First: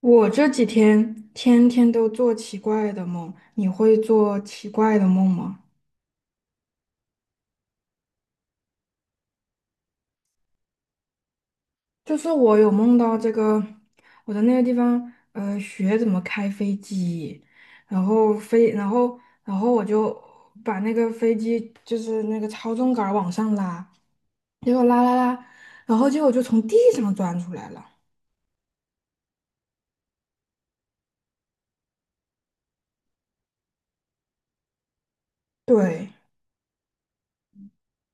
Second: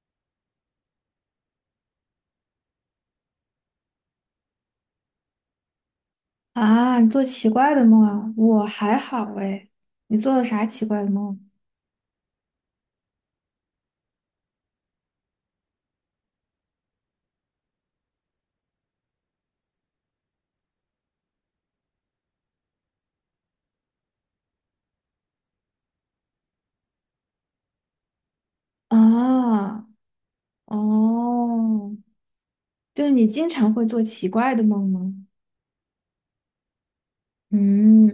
我这几天天天都做奇怪的梦，你会做奇怪的梦吗？啊，你做奇怪的梦啊？我还好哎，你做了啥奇怪的梦？就是我有梦到这个，我在那个地方，学怎么开飞机，然后飞，然后我就把那个飞机就是那个操纵杆儿往上拉，结果拉拉拉，然后结果就从地上钻出来了。啊，哦，就是你经常会做奇怪的梦吗？对，嗯，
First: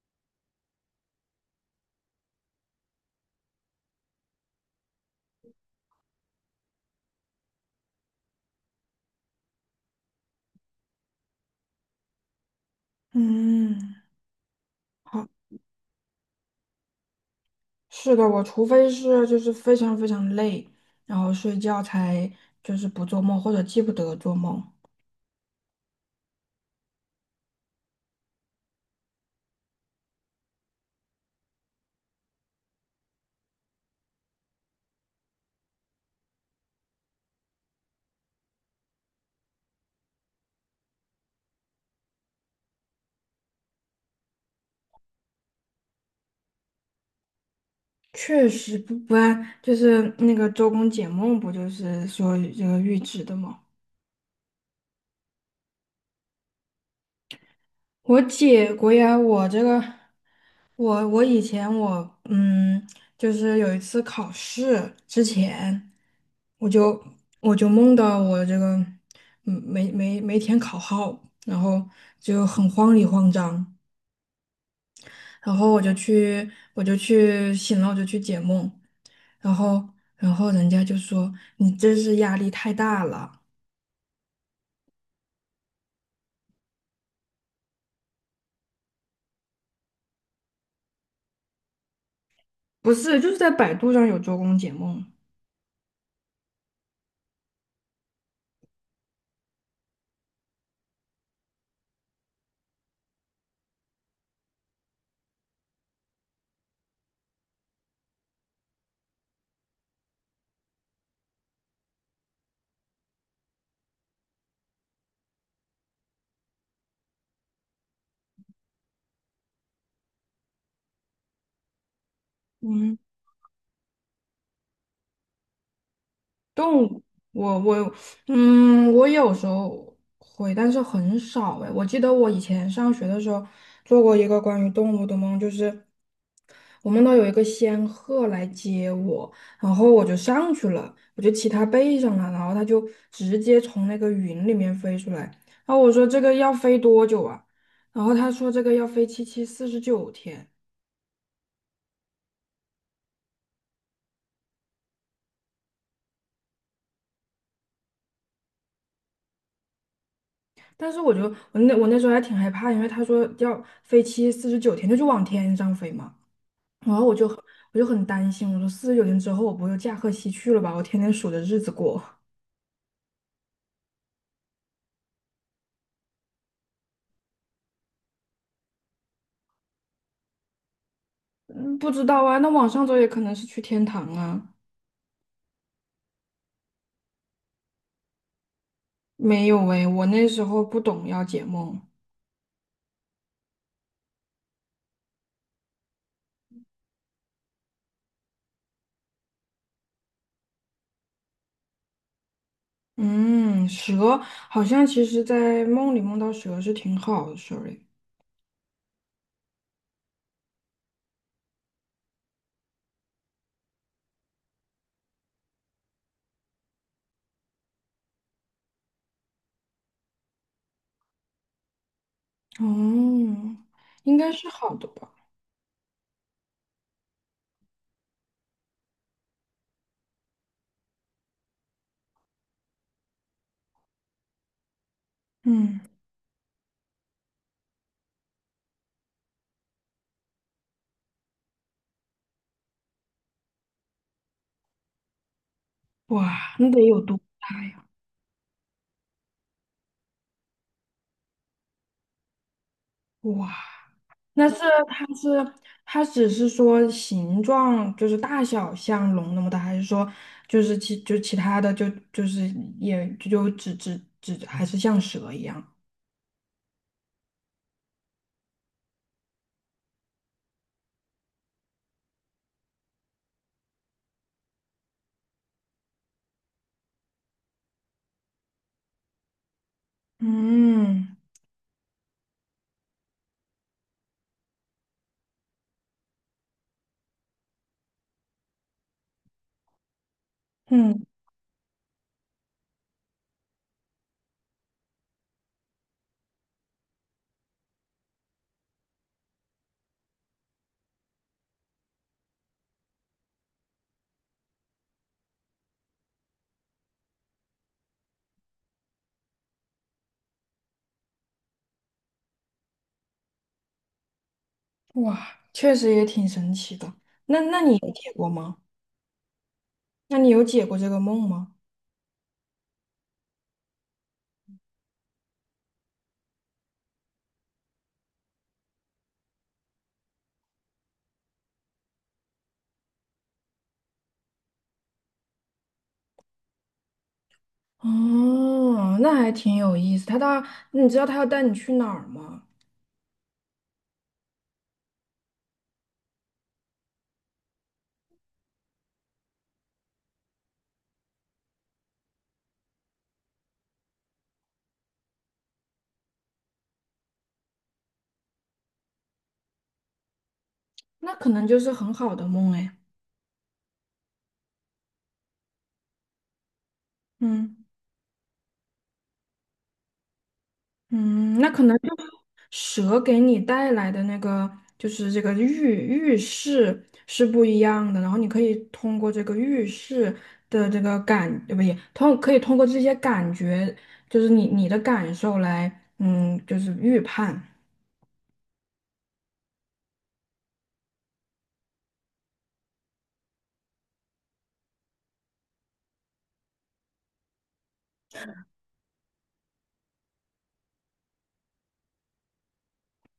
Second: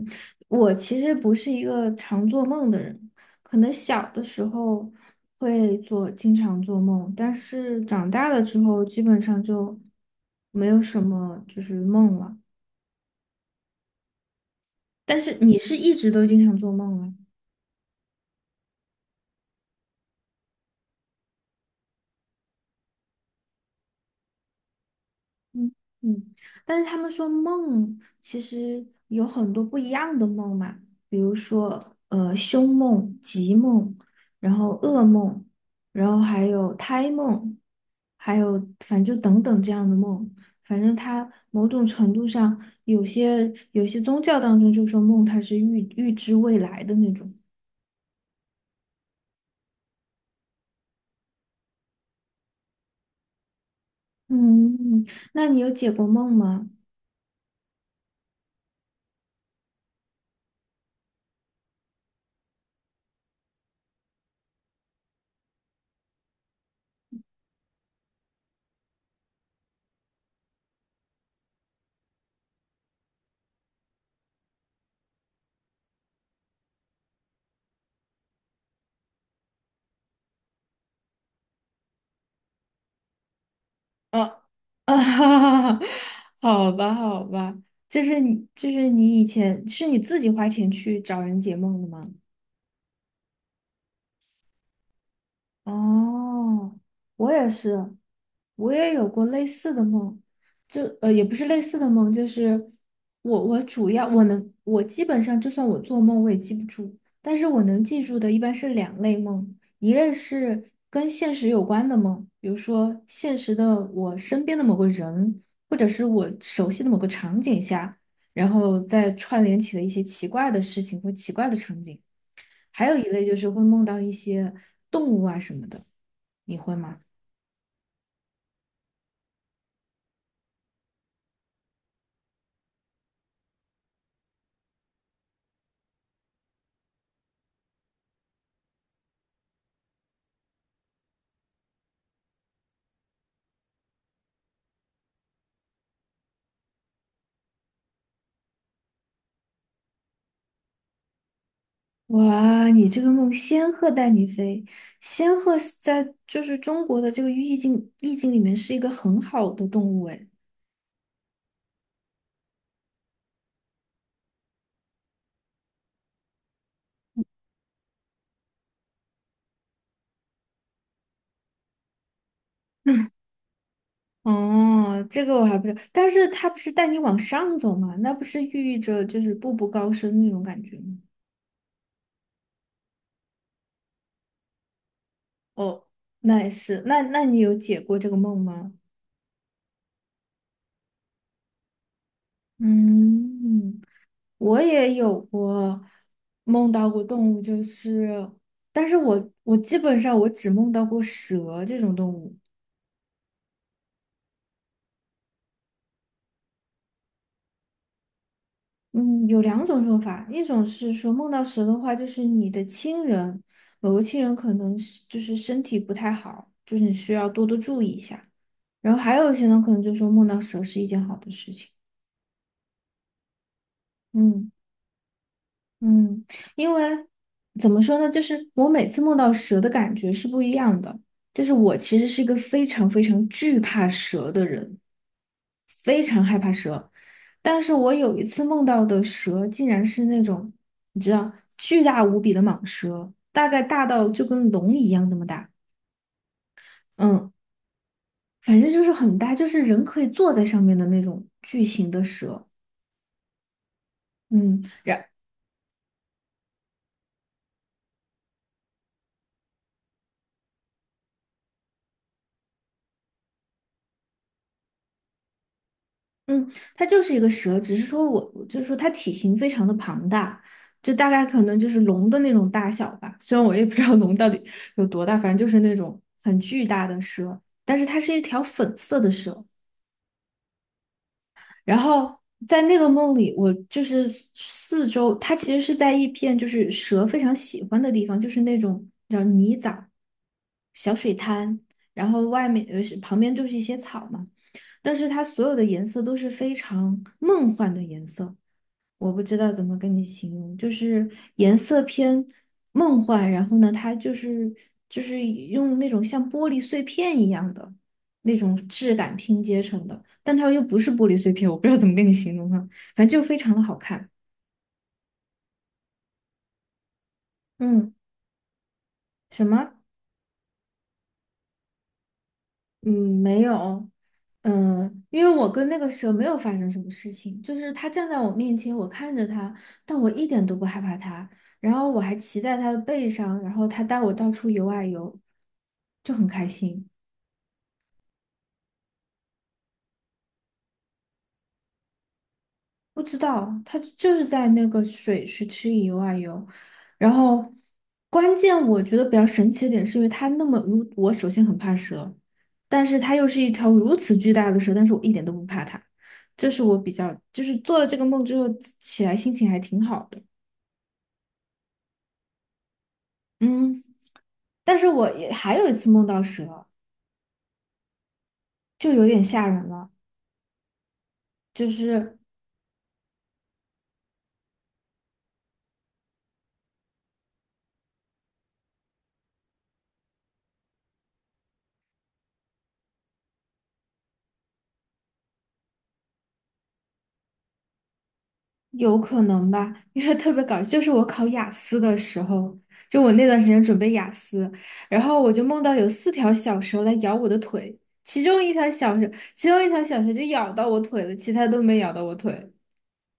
我其实不是一个常做梦的人，可能小的时候会做，经常做梦，但是长大了之后基本上就没有什么梦了。嗯，但好。是你是一直都经常做梦啊？是的，我除非是就是非常非常累，然后睡觉才就是不做梦或者记不得做梦。嗯嗯，但是他们说梦其实有很多不一样的梦嘛，比如说凶梦、吉梦，然后噩梦，然后还有胎梦，还有反正就等等这样的梦，反正它某种程度上有些宗教当中就说梦它是预知未来的那种。确实不然，就是那个周公解梦，不就是说这个预知的吗？嗯，那你有解过梦吗？我解过呀。我这个我以前就是有一次考试之前，我就我就梦到我这个没填考号，然后就很慌里慌张。然后我就去，我就去醒了，我就去解梦，然后，然后人家就说你这是压力太大了。啊，啊，哈哈！好吧，好吧，就是你以前是你自己花钱去找人解梦的吗？不是，就是在百度上有周公解梦。哦，我也是，我也有过类似的梦，就呃也不是类似的梦，就是我主要我基本上就算我做梦我也记不住，但是我能记住的一般是两类梦，一类是跟现实有关的梦，比如说现实的我身边的某个人，或者是我熟悉的某个场景下，然后再串联起了一些奇怪的事情或奇怪的场景。还有嗯，一类就是会梦到一些动物啊什么的，你会动，吗？物，我我我有时候会，但是很少哎。我记得我以前上学的时候做过一个关于动物的梦，就是。我梦到有一个仙鹤来接我，然后我就上去了，我就骑它背上了，然后它就直接从那个云里面飞出来。然后我说这个要飞多久啊？然后他说这个要飞七七四十九天。哇，你这个梦，仙鹤带你飞。仙鹤是在就是中国的这个意境里面是一个很好的动物诶。但是我那时候还挺害怕，因为他说要飞七四十九天，就是往天上飞嘛。然后我就很担心，我说四十九天之后我不就驾鹤西去了吧？我天天数着日子过。哦，这个我还不知道，但是它不是带你往上走吗？那不是寓意着就是步步高升那种感觉吗？嗯不知道啊，那往上走也可能是去天堂啊。哦，那也是，那你有解过这个梦吗？没有诶，我那时候不懂要解梦。嗯。我也有过梦到过动物，就是，但是我基本上我只梦到过蛇这种动物。嗯，蛇好像其实在梦里梦到蛇是挺好的 Sorry。嗯，有两种说法，一种是说梦到蛇的话，就是你的亲人，某个亲人可能是就是身体不太好，就是你需要多多注意一下。然后还有一些呢，可能就说梦到蛇是一件好的事情。哦，应该是嗯。好的吧？嗯，因为怎么说呢，就是我每次梦到蛇的感觉是不一样的。就是我其实是一个非常非常惧怕蛇的人，嗯，非常害怕蛇。但是我有一次梦到的蛇，竟然是那种你知道巨大无比的蟒蛇，大概大到就跟龙一样那么大。哇，那得有多嗯，大呀？反正就是很大，就是人可以坐在上面的那种巨型的蛇。哇，那是嗯。它然。是它只是说形状就是大小像龙那么大，还是说就是其他的就是，也就只还是像蛇一样？嗯，它就是一个蛇，只是说我就是说它体型非常的庞大，就大概可能就是龙的那种大小吧。虽然我也不知道龙到底有多大，反正就是那种很巨大的蛇，但是它是一条粉色的蛇。嗯然后在那个梦里，我就是四周，它其实是在一片就是蛇非常喜欢的地方，就是那种叫泥沼、小嗯，水滩，然后外面是旁边就是一些草嘛，但是它所有的颜色都是非常梦幻的颜色，我不知道怎么跟你形容，就是颜色偏梦幻，然后呢，它就是就是用那种像玻璃碎片一样的那种质感拼接成的，但它又不是玻璃碎片，我不知道怎么跟你形容哈，反正就非常的好看。哇，确实也挺神奇的。嗯，我们。什么？那你有解过这个梦吗？嗯，没有，嗯，因为我跟那个蛇没有发生什么事情，就是它站在我面前，我看着它，但我一点都不害怕它，然后我还骑在它的背上，然后它带我到处游啊游，就很开心。哦，那还挺有意思。你知道他要带你去哪儿吗？不知道，它就是在那个水池里游啊游，然后关键我觉得比较神奇的点是因为它那么如我首先很怕蛇，但是它又是一条如此巨大的蛇，但是我一点都不怕它，这是我比较就是做了这个梦之后起来心情还挺好的，那可能就是很好的梦哎。嗯，但是我也还有一次梦到蛇，嗯就有点吓人了。嗯，那可就能就是。蛇给你带来的那个，就是这个预示是不一样的。然后你可以通过这个预示的这个感，不也通可以通过这些感觉，就是你的感受来，就是预判。有可能吧，因为特别搞笑，就是我考雅思的时候，就我那段时间准备雅思，然后我就梦到有四条小蛇来咬我的腿，其中一条小蛇就咬到我腿了，其他都没咬到我腿。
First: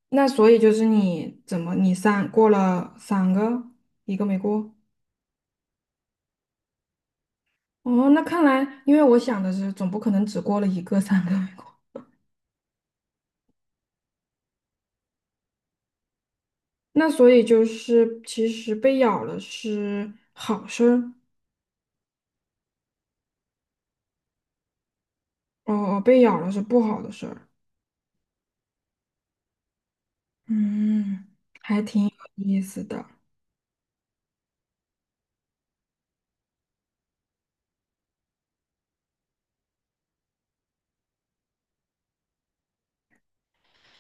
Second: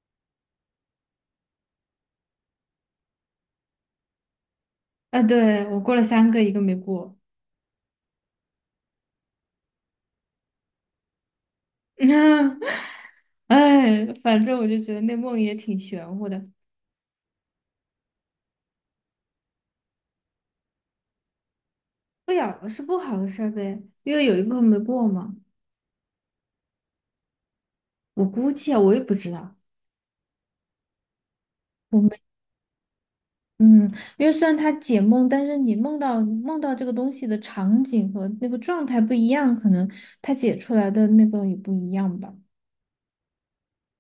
那所以就是你怎么你三过了三个，一个没过。啊，对，我过了三个，一个没过。哦，那看来，因为我想的是，总不可能只过了一个，三个没过。哎，反正我就觉得那梦也挺玄乎的，那所以就是，其实被咬了是好事儿。不咬了是不好的事儿呗，因为有一个没过嘛。哦，被咬了是不好的事儿。我估计啊，我也不知道。嗯，还我挺有没。意思的。嗯，因为虽然它解梦，但是你梦到这个东西的场景和那个状态不一样，可能它解出来的那个也不一样吧。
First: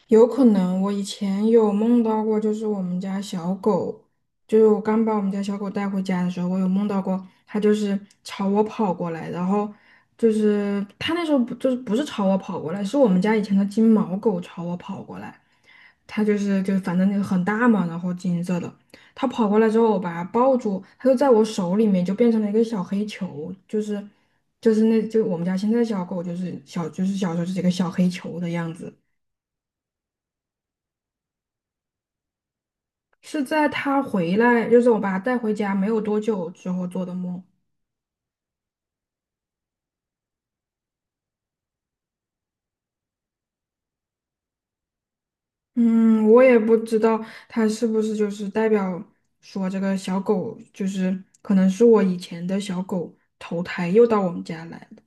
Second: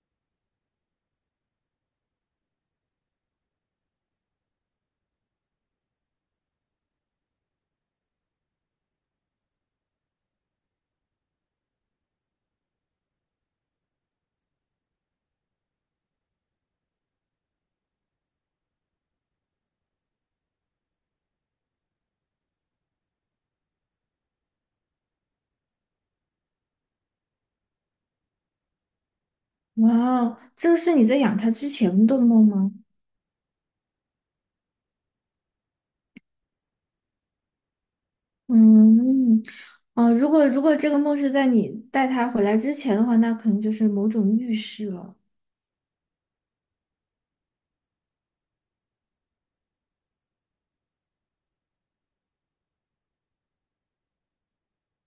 有可能我以前有梦到过，就是我们家小狗。就是我刚把我们家小狗带回家的时候，我有梦到过，它就是朝我跑过来，然后就是它那时候不就是不是朝我跑过来，是我们家以前的金毛狗朝我跑过来，它就是就反正那个很大嘛，然后金色的，它跑过来之后，我把它抱住，它就在我手里面就变成了一个小黑球，就是那就我们家现在的小狗就是小就是小时候就是一个小黑球的样子。哇，这个是你在养它之前的梦吗？是在他回来，就是我把他带回家没有多久之后做的梦。嗯，哦，如果这个梦是在你带它回来之前的话，那可能就是某种预示了。嗯，我也不知道他是不是就是代表说这个小狗就是可能是我以前的小狗投胎又到我们家来了。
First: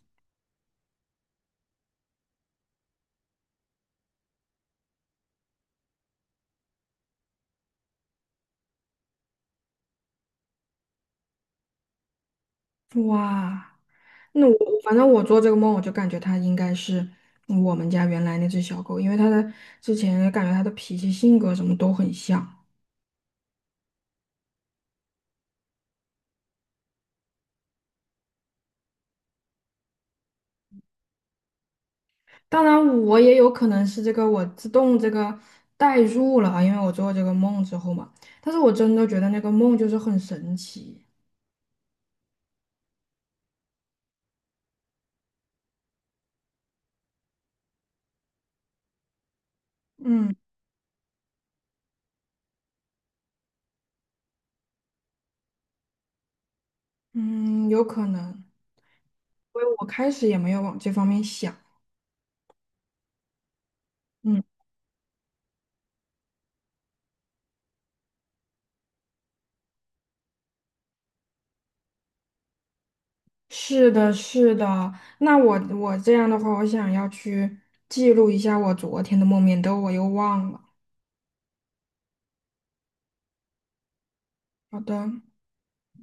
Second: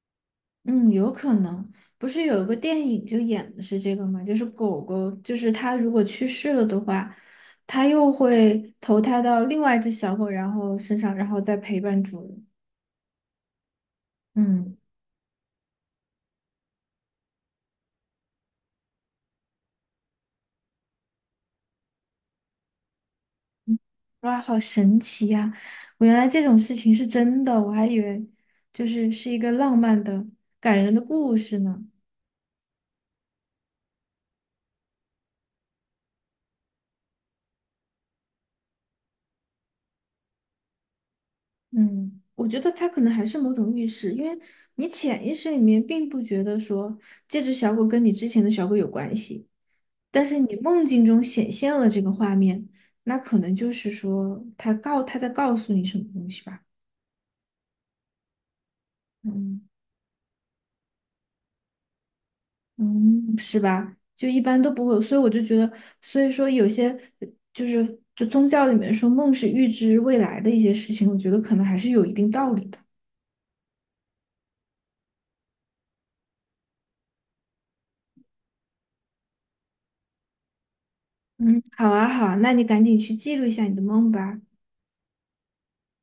嗯，有可能，不是有一个电影就演的是这个吗？就是狗狗，就是它如果去世了的话，它又会投胎到另外一只小狗，然后身上，然后再陪伴主人。哇，那我嗯，反正我做这个梦，我就感觉它应该是我们家原来那只小狗，因为它的之前感觉它的脾气、性格什么都很像。哇，好神奇呀！我原来这种事情是真的，我还以为是一个浪漫的、感人的故事呢。当然，我也有可能是这个我自动这个代入了啊，因为我做这个梦之后嘛。但是我真的觉得那个梦就是很神奇。嗯，我觉得它可能还是某种预示，因为你潜意识里面并不觉得说这只小狗跟你之前的小狗有关系。但嗯是你梦境中显现了这个画面，那可能就是说他在告诉你什么东西吧？嗯，有可能，因嗯为我开始也没有往这方面想。嗯，是吧？就一嗯，般都不会有所以我就觉得，所以说有些呃就宗教里面说梦是预知未来的一些事情，我觉得可能还是有一定道理的。是的，是的。那我这样的话，我想要去记录一下我昨天的梦，免得我又忘了。嗯，好啊，好啊，那你赶紧去记录一下你的梦吧。好的。